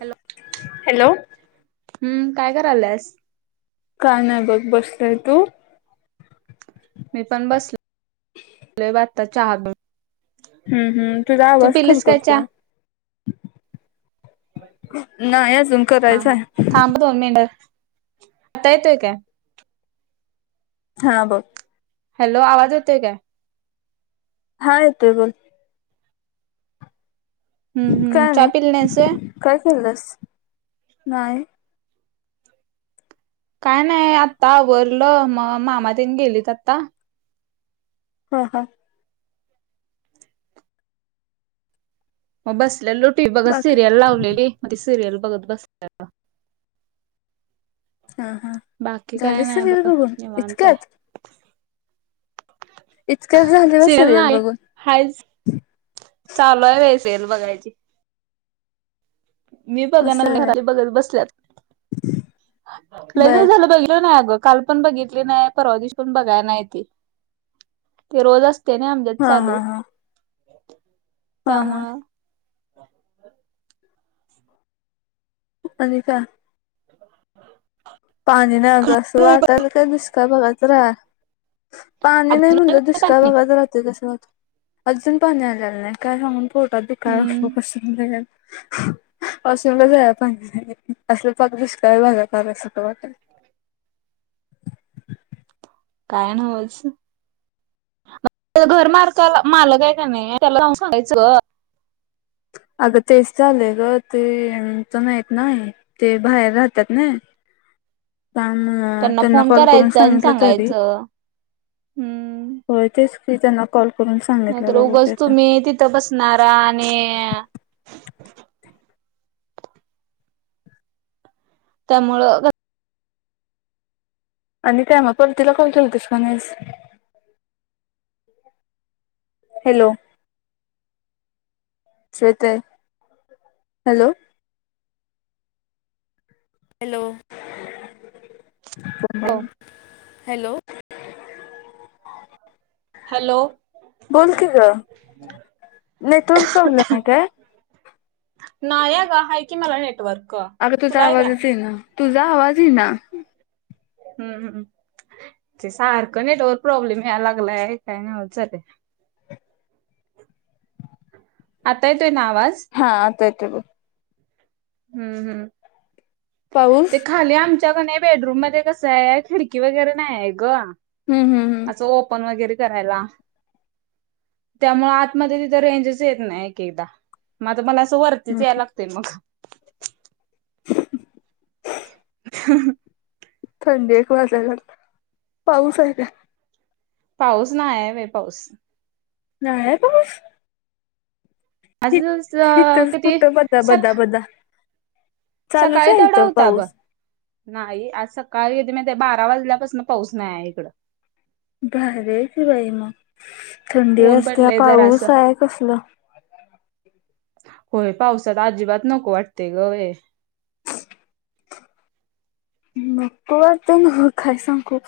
Hello hello. हम्म, काय कराल्यास? काय नाही बघ, बसलोय तू? मी पण बसलोय बघ आत्ता चहा पिऊन. हम्म हम्म तुझा तू आवाज पिलीस काय चहा? खरखरतोय नाही अजून हा हा करायचंय थांबतो दोन मिंनट, आता येतोय काय? हा बग. हॅलो आवाज होतोय काय? हा येतोय बोल. हम्म, हम्म, काय चहा नाही पिली नाहीस होय. काय खाल्यास, नाही. काय नाही आत्ता वरलं, म मामातेन गेलीत आता. हा, हा मग बसल्यालो टीव्ही बघत, बाकी सिरियल लावलेली, म सिरियल बघत बसलेलो. हा, हा. बाकी काय झाले नाही सिरियल बग, बघून निवांत हाय. इतक्यात इतक्यात झाल होय सिरीयल बघून. हाईच, चालू हाय बाई सिरीयल बघायची. मी बघना असं आहे घरातली बघत बसल्यात. लई व्हय दिवस बर झाल बघितलं नाही आग काल पण बघितली नाही, परवा दिवशी पण बघाय नाहीं ती रोज असते नई आम हा, हा, हा. हा हा त्यामुळं. आणि काय. पाणी नाही अगं, असं वाटायला काय दुष्काळ भागातच का रा पाणी नाही अजून म्हणलं, दुष्काळ पाणी भागात राहते कसे आता. अजून पाणी आलेला नाही, काय सांगून पोटात दुकालय म्हणून हम्म बसलोय. वॉशरूमला जायला पाणी नाही, अस पाक दुष्काळ भाघात आल्या सारखं वाटायला लागले. काय नव्हच. घर मालकाला मालक हाय काय का नाही त्याला जाऊन सांगायचं गं. अगं तेच चालेय ग ते तर नाहीत नाही ते बाहेर राहतात ना पम त्यांना फोन कॉल करून करायचा आणि सांगितलं तरी. सांगायचं हम्म होय तेच की त्यांना कॉल करून सांगितलं नाहीतर बघूया उगच आता. तुम्ही तिथं बसणारा आणि त्यामुळं, आणि काय म परतीला कॉल केला होतेस का नाहीस हॅलो! श्वेते हॅलो! Hello hello hello! बोल की ग नेटवर्कर प्रोब्लेम आहे काय. नाहीय अग आहे की मला नेटवर्क. अगं तुझा तुला काय? आवाजच आहे ना तुझा आवाज ईना. हम्मम्म, ते सारखं नेटवर्क प्रॉब्लेम लागलाय काय नव्हचं बाई. आताय येतो ना आवाज. हा आता येतोय. हम् हम्म पाऊस ते खाली आमच्याकडे बेडरूम आहे खिडकी वगैरे नाही आहे गं हम्म हम्म हम्म असं ओपन वगैरे करायला. त्यामुळें आत मध्ये तिथं रेंजच येत नाही एक एकदा मगता मला असं वरतीच हम्म. यायला लागतंय मग, ह [unintelligible] थंडी एक वाजायला लागली पाऊस आहे. पाऊस नाही आहे बाइ पाऊस नाही आहे पाऊस! आज अं, हितच किती फक्त बदा, सक बदा, बदा चालूच सकाळी आहे तेवडा इथं होता ब पाऊस. नाही आज सकाळी येते मा बारा वाजल्यापासून पाऊस नाही आहे इकडं भारी हाय की बाई मग थंडी ऊन वाजते पडलंय पाऊस जरासं आहे कसला होय पावसात अजिबात नको वाटतेय गं बाई. नको वाटतंय नव्ह काय सांगू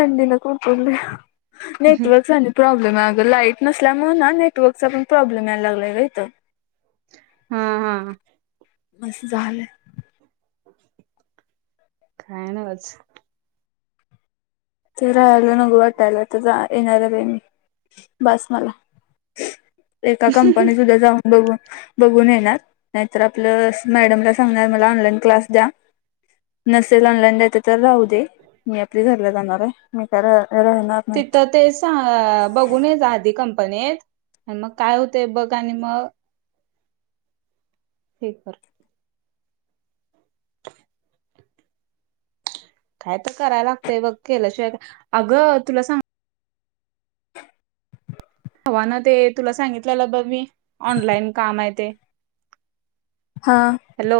थंडीला कुडकुडलं नेटवर्कचा आणि प्रॉब्लेम आहे अगं लाईट नसल्यामुळे ना नेटवर्कचा पण प्रॉब्लेम यायला लागलाय बाई. हा हा मस झालं. काय नव्हचं. इथं राहायला नको वाटायला तर येणार रे मी बस मला एका कंपनी सुद्धा जाऊ बघ बघून येणार नाहीतर आपलं मॅडमला सांगणार मला ऑनलाईन क्लास द्या. नसेल ऑनलाईन द येत तर राहू दे मी आपली घरला जाणार आहे मी काय राहणार नाही तिथं तेच सां बघून येजा आधी कंपनीत आणि मग काय होतंय बघ आणि मग कर [unintelligible] काय तर कराय लागतय बघ केल्याशिवाय काय अगं तुला सांग ते ना ते तुला सांगितलेलं बघ मी ऑनलाईन काम आहे ते. हा हॅलो,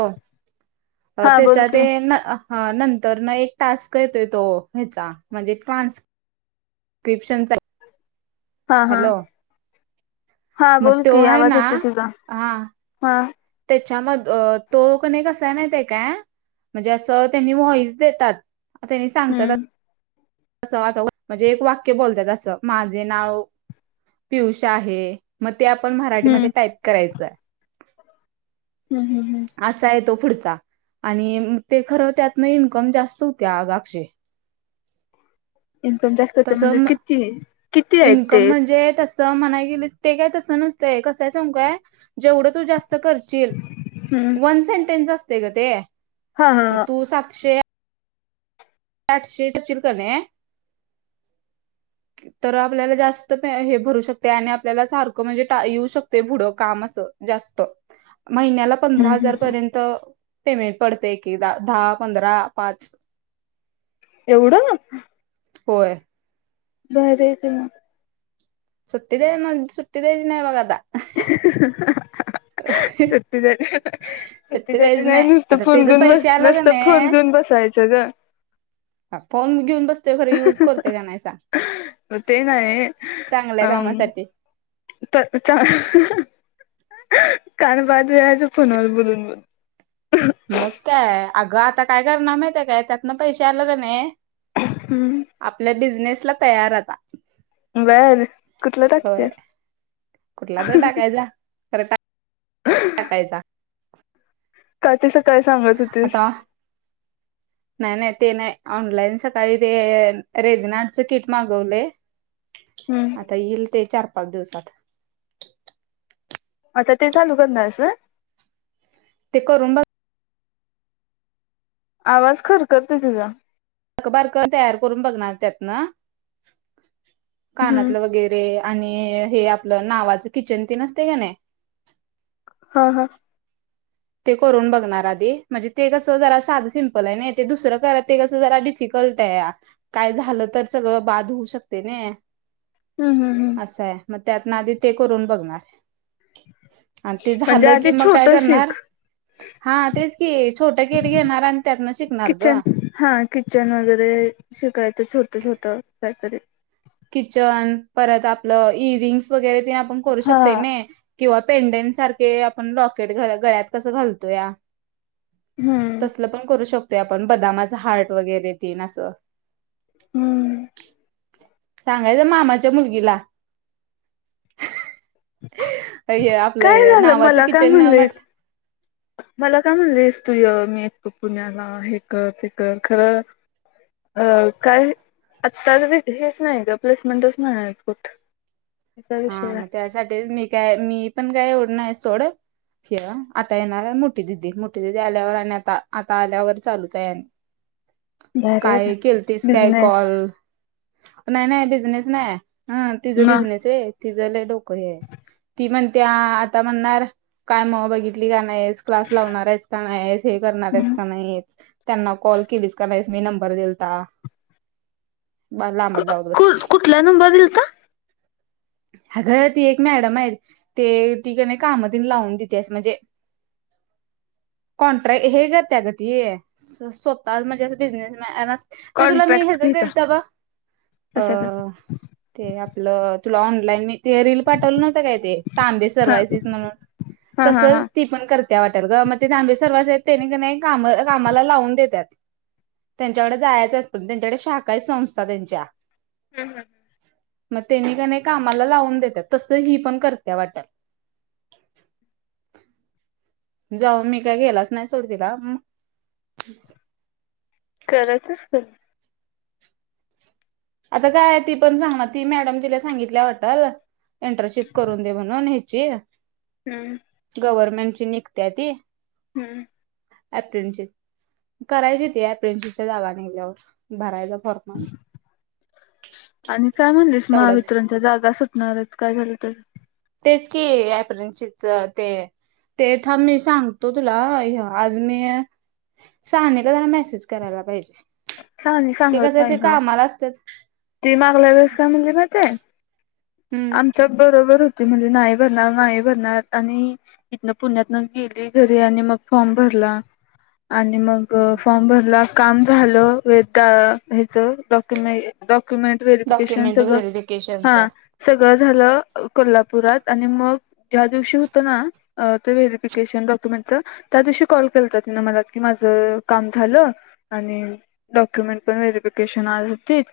हा बोल त्याचा की ते ना. हा नंतर ना एक टास्क येतोय तो, ह्याचा म्हणजे ट्रान्स [unintelligible] जय हा हा हा, मग बोल तो की आहे आवाज ना येतोय तुझा हा त्याच्या मध तो कनी कस हाय माहीत आहे काय,, म्हणजे, असं त्यांनी वॉईस देतात? त्यांनी सांगतात. हम्म आता म्हणजे, एक वाक्य बोलत्यात असं माझे नाव पियुष आहे. मग ते, आपण मराठीमध्ये हम्म टाईप करायचं आहे. हम्म हम्म ह असा आहे तो पुढचा, आणि ते खरं त्यातनं इन्कम जास्त होतय आग अक्षे इन्कम जास्त होत म्हणजे किती किती आहेत ते? [unintelligible] च म्हणाय गेलीस ते, काय तसं नसतंय कसं हाय सांगू काय जेवढं तू जास्त कर शील हम्म वन सेन्टेन्स असतय ग ते, हा हा म हा तू सातशे आठशे करशील कनी. तर आपल्याला जास्त हे भरू शकते, आणि आपल्याला सारखं म्हणजे येऊ शकते पुुढं काम असं जास्त. महिन्याला पंधरा हम्म हजार हम्म पर्यंत त पेमेंट पडतय एकेकदा दहा, पंधरा, पाच एवढं होय.? भारी आहे की मग सुट्टी द्याय नाही, सुट्टी द्यायची नाही बग आता [inaudible] सुट्टी द्यायची सुट्टी द्यायची नाही नुसत आता फोन त्याच घेऊन बस पैसे आलं का नुसतं फोन नाही घेऊन बसायचं. च ग फोन घेऊन बसतोय, खर युज करतोय काय नाही सांग मग ते नाही चांगल्या कामासाठी. कान बाद व्हायचं फोनवर बोलून बोलून, मग काय अगं आता काय करणार माहित आहे काय त्यातन पैसे आले का नाही. हम्म, आपल्या बिझनेसला तयार आता? बर कुठलं होय, टाकतेस कुठला तर टाकायचा. खरं का टाकायचा. काय ते सकाळी सांगत होतीस. आता नाही नाही, ते नाही ऑनलाईन सकाळी ते रेजनाडचं किट मागवलय [inaudible] हम्म आता येईल ते चार, पाच दिवसात आता ते चालू करणार हाईसा. ते करून आवाज खरखरतय तुझा बारक तयार करून बघणार त्यातन, हम्म कानातलं वगैरे रे आणि हे आपलं नावाचं किचन तेन असतय कनी हं हं. ते करून बघणार आधी. म्हणजे ते कसं जरा साधं सिंपल आहे नाही, ते दुसरं करा ते कसं जरा डिफ फिकल्ट आहे. काय झालं तर सगळं बाद होऊ शकतय नाय. हं हं हं. असंये. मग त्यातन आधी ते करून बघणार. आन ते म्हणजे झालं की आधी मग काय छोट करणार शिक हा तेच की. छोट किट घेणार आणि त्यातनं शिकणार ग. किचन हा किचन वगैरे शिकायचं छोटं छोटं काहीतरी. किचन, परत आपलं इरिंग्स वगैरे तेन आपण करू हा शकते नही. किंवा पेंडेंन सारखे आपण लॉकेट गळ्यात कसं घालतो या हम्म तसल पण करू शकतोय आपण. बदामाच हार्ट वगैरे तेन असं. हं. सांगायचं मामाच्या मुलगीला. हे काय आपलं झालं नावाचं मला काय किचन म्हणलीस म्हटलं मला काय म्हणलंस तूय मी येतो पुण्याला. हे कर ते कर खरं. अ काय आता तरी हेच नाही ग प्लेसमेंटच नाही कुठं. हा म त्यासाठी मी काय मी पण काय एवढं नाही सोड. किवा आता येणार मोठी दिदी. मोठी दीदी आल्यावर आणि आता आता आल्यावर चालूत आहे आणि. भारी आहे बाई काय केलतीस काय बिझनेस कॉल? नाही नाही बिझनेस नाही. हं तिझ म बिझनेस हे. तिज लई डोक हे आहे. ती म्हणते आ आता म्हणणार काय म बघितलीस का नाही क्लास लावणार आहेस का नाय? हे करणार आहेस का नाही? त्यांना कॉल केलीस का नाहीस? मी नंबर देलता, पार लांबन लवास बसते. तुला नंबर दिलता? अगं ती एक मॅडम आहे, ते ति क नाही काम तेन देते लावून देते. म्हणजे कॉन्ट्रॅक्ट हे करते ग ती स्वतः म्हणजे अस बिझनेसमॅन अस ते तुला मी हे कॉन्ट्रॅक्ट देलते घेता तवा, अ कशाचा ते आपलं तुला ऑनलाईन मी ते रील पाठवलं नव्हतं काय ते? तांबे हा सर्वायसीस म्हणून. हा हा तसच हा ती पण करत्या वाटल ग. मग ते तांबे सर्वसच आहेत तेनि की नही काम कामाला लावून देतात. त्यांच्याकडे जायचं असतं. प त्यांच्याकडे शाखाहे संस्था त्यांच्या. हं हं. म तेनी का नाही कामाला लावून देतात. तसल ही पण करते वाटल. जाऊन मी काय गेलाच नाही, सोड तिला. करत असेल. आता काय ती पण सांगणार ती मॅडम तिला सांगितल्या वाटल. इंटर्नशिप करून दे म्हणून ह्याची, हं हं. गव्हर्नमेंट ची निघत्या ती. हं. अप्रेनशिप. करायची होती ऍप्रेंशिपच्या जागा निगल्यावर. भरायचा फॉर्मा न आणि काय म्हणलीस तेवढंच महावितरणच्या जागा सुटणारयत काय झालं त्यात? तेच की ऍप्रनशिपच ते ते थांब मी सांगतो तुला ह्य आज मी सानीला जरा मेसेज करायला पाहिजे सानी ते सांगत कसंय ते नाही ग कामाला असत्यात ती मागला वेळेस काय म्हणली माहितेयं? हम्म आमच्यात बरोबर होती म्हणली नायी भरणार नायी भरणार आणि इथं न पुण्यातं गेली घरी आणि मग फॉर्म भरला, आणि मग ग फॉर्म भरला काम झालं वे त्या हेच डॉक्युमें डॉक्युमेंट व्हेरफिकेशन डॉक्युमेंट सगळ व्हेरिफिकेशनच हां सगळं झालं कोल्हापुरात आणि मग ज्या दिवशी हुतं नां ते व्हेरीफिकेशन डॉक्युमेंटच त्यादिवशी काॅल केलता तिनं मला की माझं काम झालं आणि डॉक्युमेंट पण व्हेरीफिकेशन आज होतीत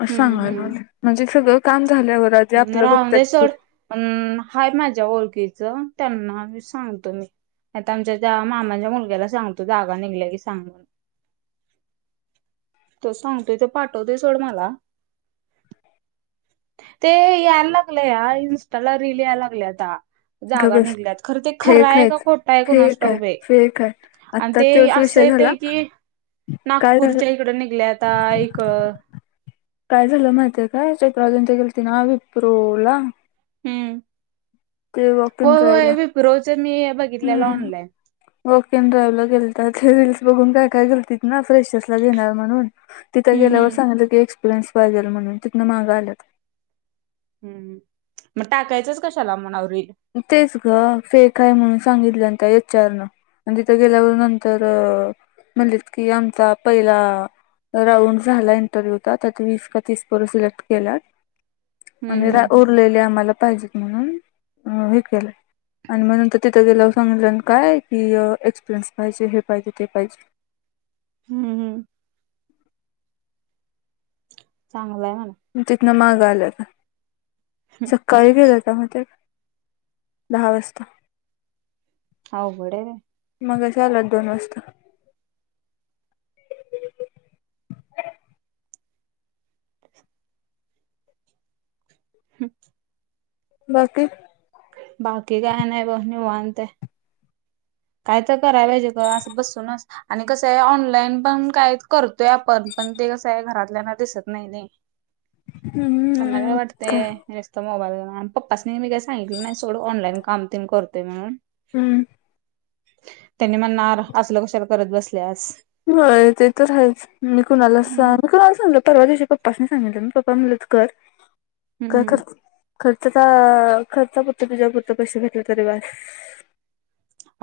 असं सांगाय लागलेली. म्हणजे सगळं काम झाल्यावर आधी आपलं बघत्यात पोरी. पण हायतं माझ्या ओळखीच त्यांना मी सांगतो मी. आता आमच्या त्या मामांच्या मुलग्याला सांगतो जागा निघल्या की सांग [inaudible] तो सांगतोय तो पाठववतोय सोड मला. तें याय लागलंय आं इंस्टाला रील याय लागल्याता. गप जागा बस निघल्यातं खरं ते फेक खरयं का आहेच खोटायं कोणास फेक ठावूक आहे बाई फेक आहे आणि आत्ता ते तोच असं विषय झाला येतयं कि काय झालं नागपूरच्या इकडं निघल्याता एक काय झालं माहितेयं काय? चैत्राली आणि ते गेलते नां विप्रोला. हुं ते वॉक इन होय ड्राईव्ह होय ला विप्रोचे मी बघितलेला हम्म ऑनलाईन. वॉक एन डाईव्हला गेलता ते रील्स बघून काय काय गेलतीत ना फ्रेशर्सला घेणार म्हणून. तिथं हम्म गेल्यावर हम्म. सांगितलं की एक्पिरियनस पाहीजे म्हणुन तिथं माग आल्यात. हुं म टाकायचंच कशाला म्हणाव रील. तेच गं फेक हाय म्हणून सांगितलं त्या एच आर नं. आणि तिथं गेल्यावर नंतर म्हणलीत कि आमचा पहिला राऊंड झालायं इंटरव्ह्यूचा त्यात वीस का तीस पोर सिलेक्ट केल्यात. हम्म आणि रा हम्म. उरलेल्या आम्हाला पाहिजेत म्हणून हें केलंय. आणि मग नंतर तिथं गेल्यावर सांगितल्यात काय की एक्सपिरियन्स पाहिजे हे पाहिजे ते पाहिजे. हुं हुं. चांगलंयं म्हण. तिथनं माग आल्याता, संकाळी गेल्याता माहितेय? धा वाजता अवघडयं बाई. मघाशी आल्यात दोन वाजता. [inaudible] बाकी? बाकी काय नाय बघ निवांतयं. काय तर कराय पाहिजे ग असं बसूनच आणि कसयं ऑनलाईन पण काय करतोय आपण पण ते कसयं घरातल्यांना दिसत ना मी त्यांना काय वाट तय नुसतं मोबाईल घेवून आणि पप्पांसनी मी कायी सांगितलं नायी सोडं ऑनलाईन काम तेन करतोय म्हणून. हुं. त्यांनी म्हणांर आसल कशाला करत बसल्यास. होयं ते तरं आहेतं मी कुणांला हम्म. सांगीतलं असे लंच पर्वा दिवशी सांगितलं मगं पप्पां म्हणलेत करं कायं हम्म करं खर्चचा खर्च पुरतं तुझ्यां पुुरतं पैसे भेेटले तरी बांस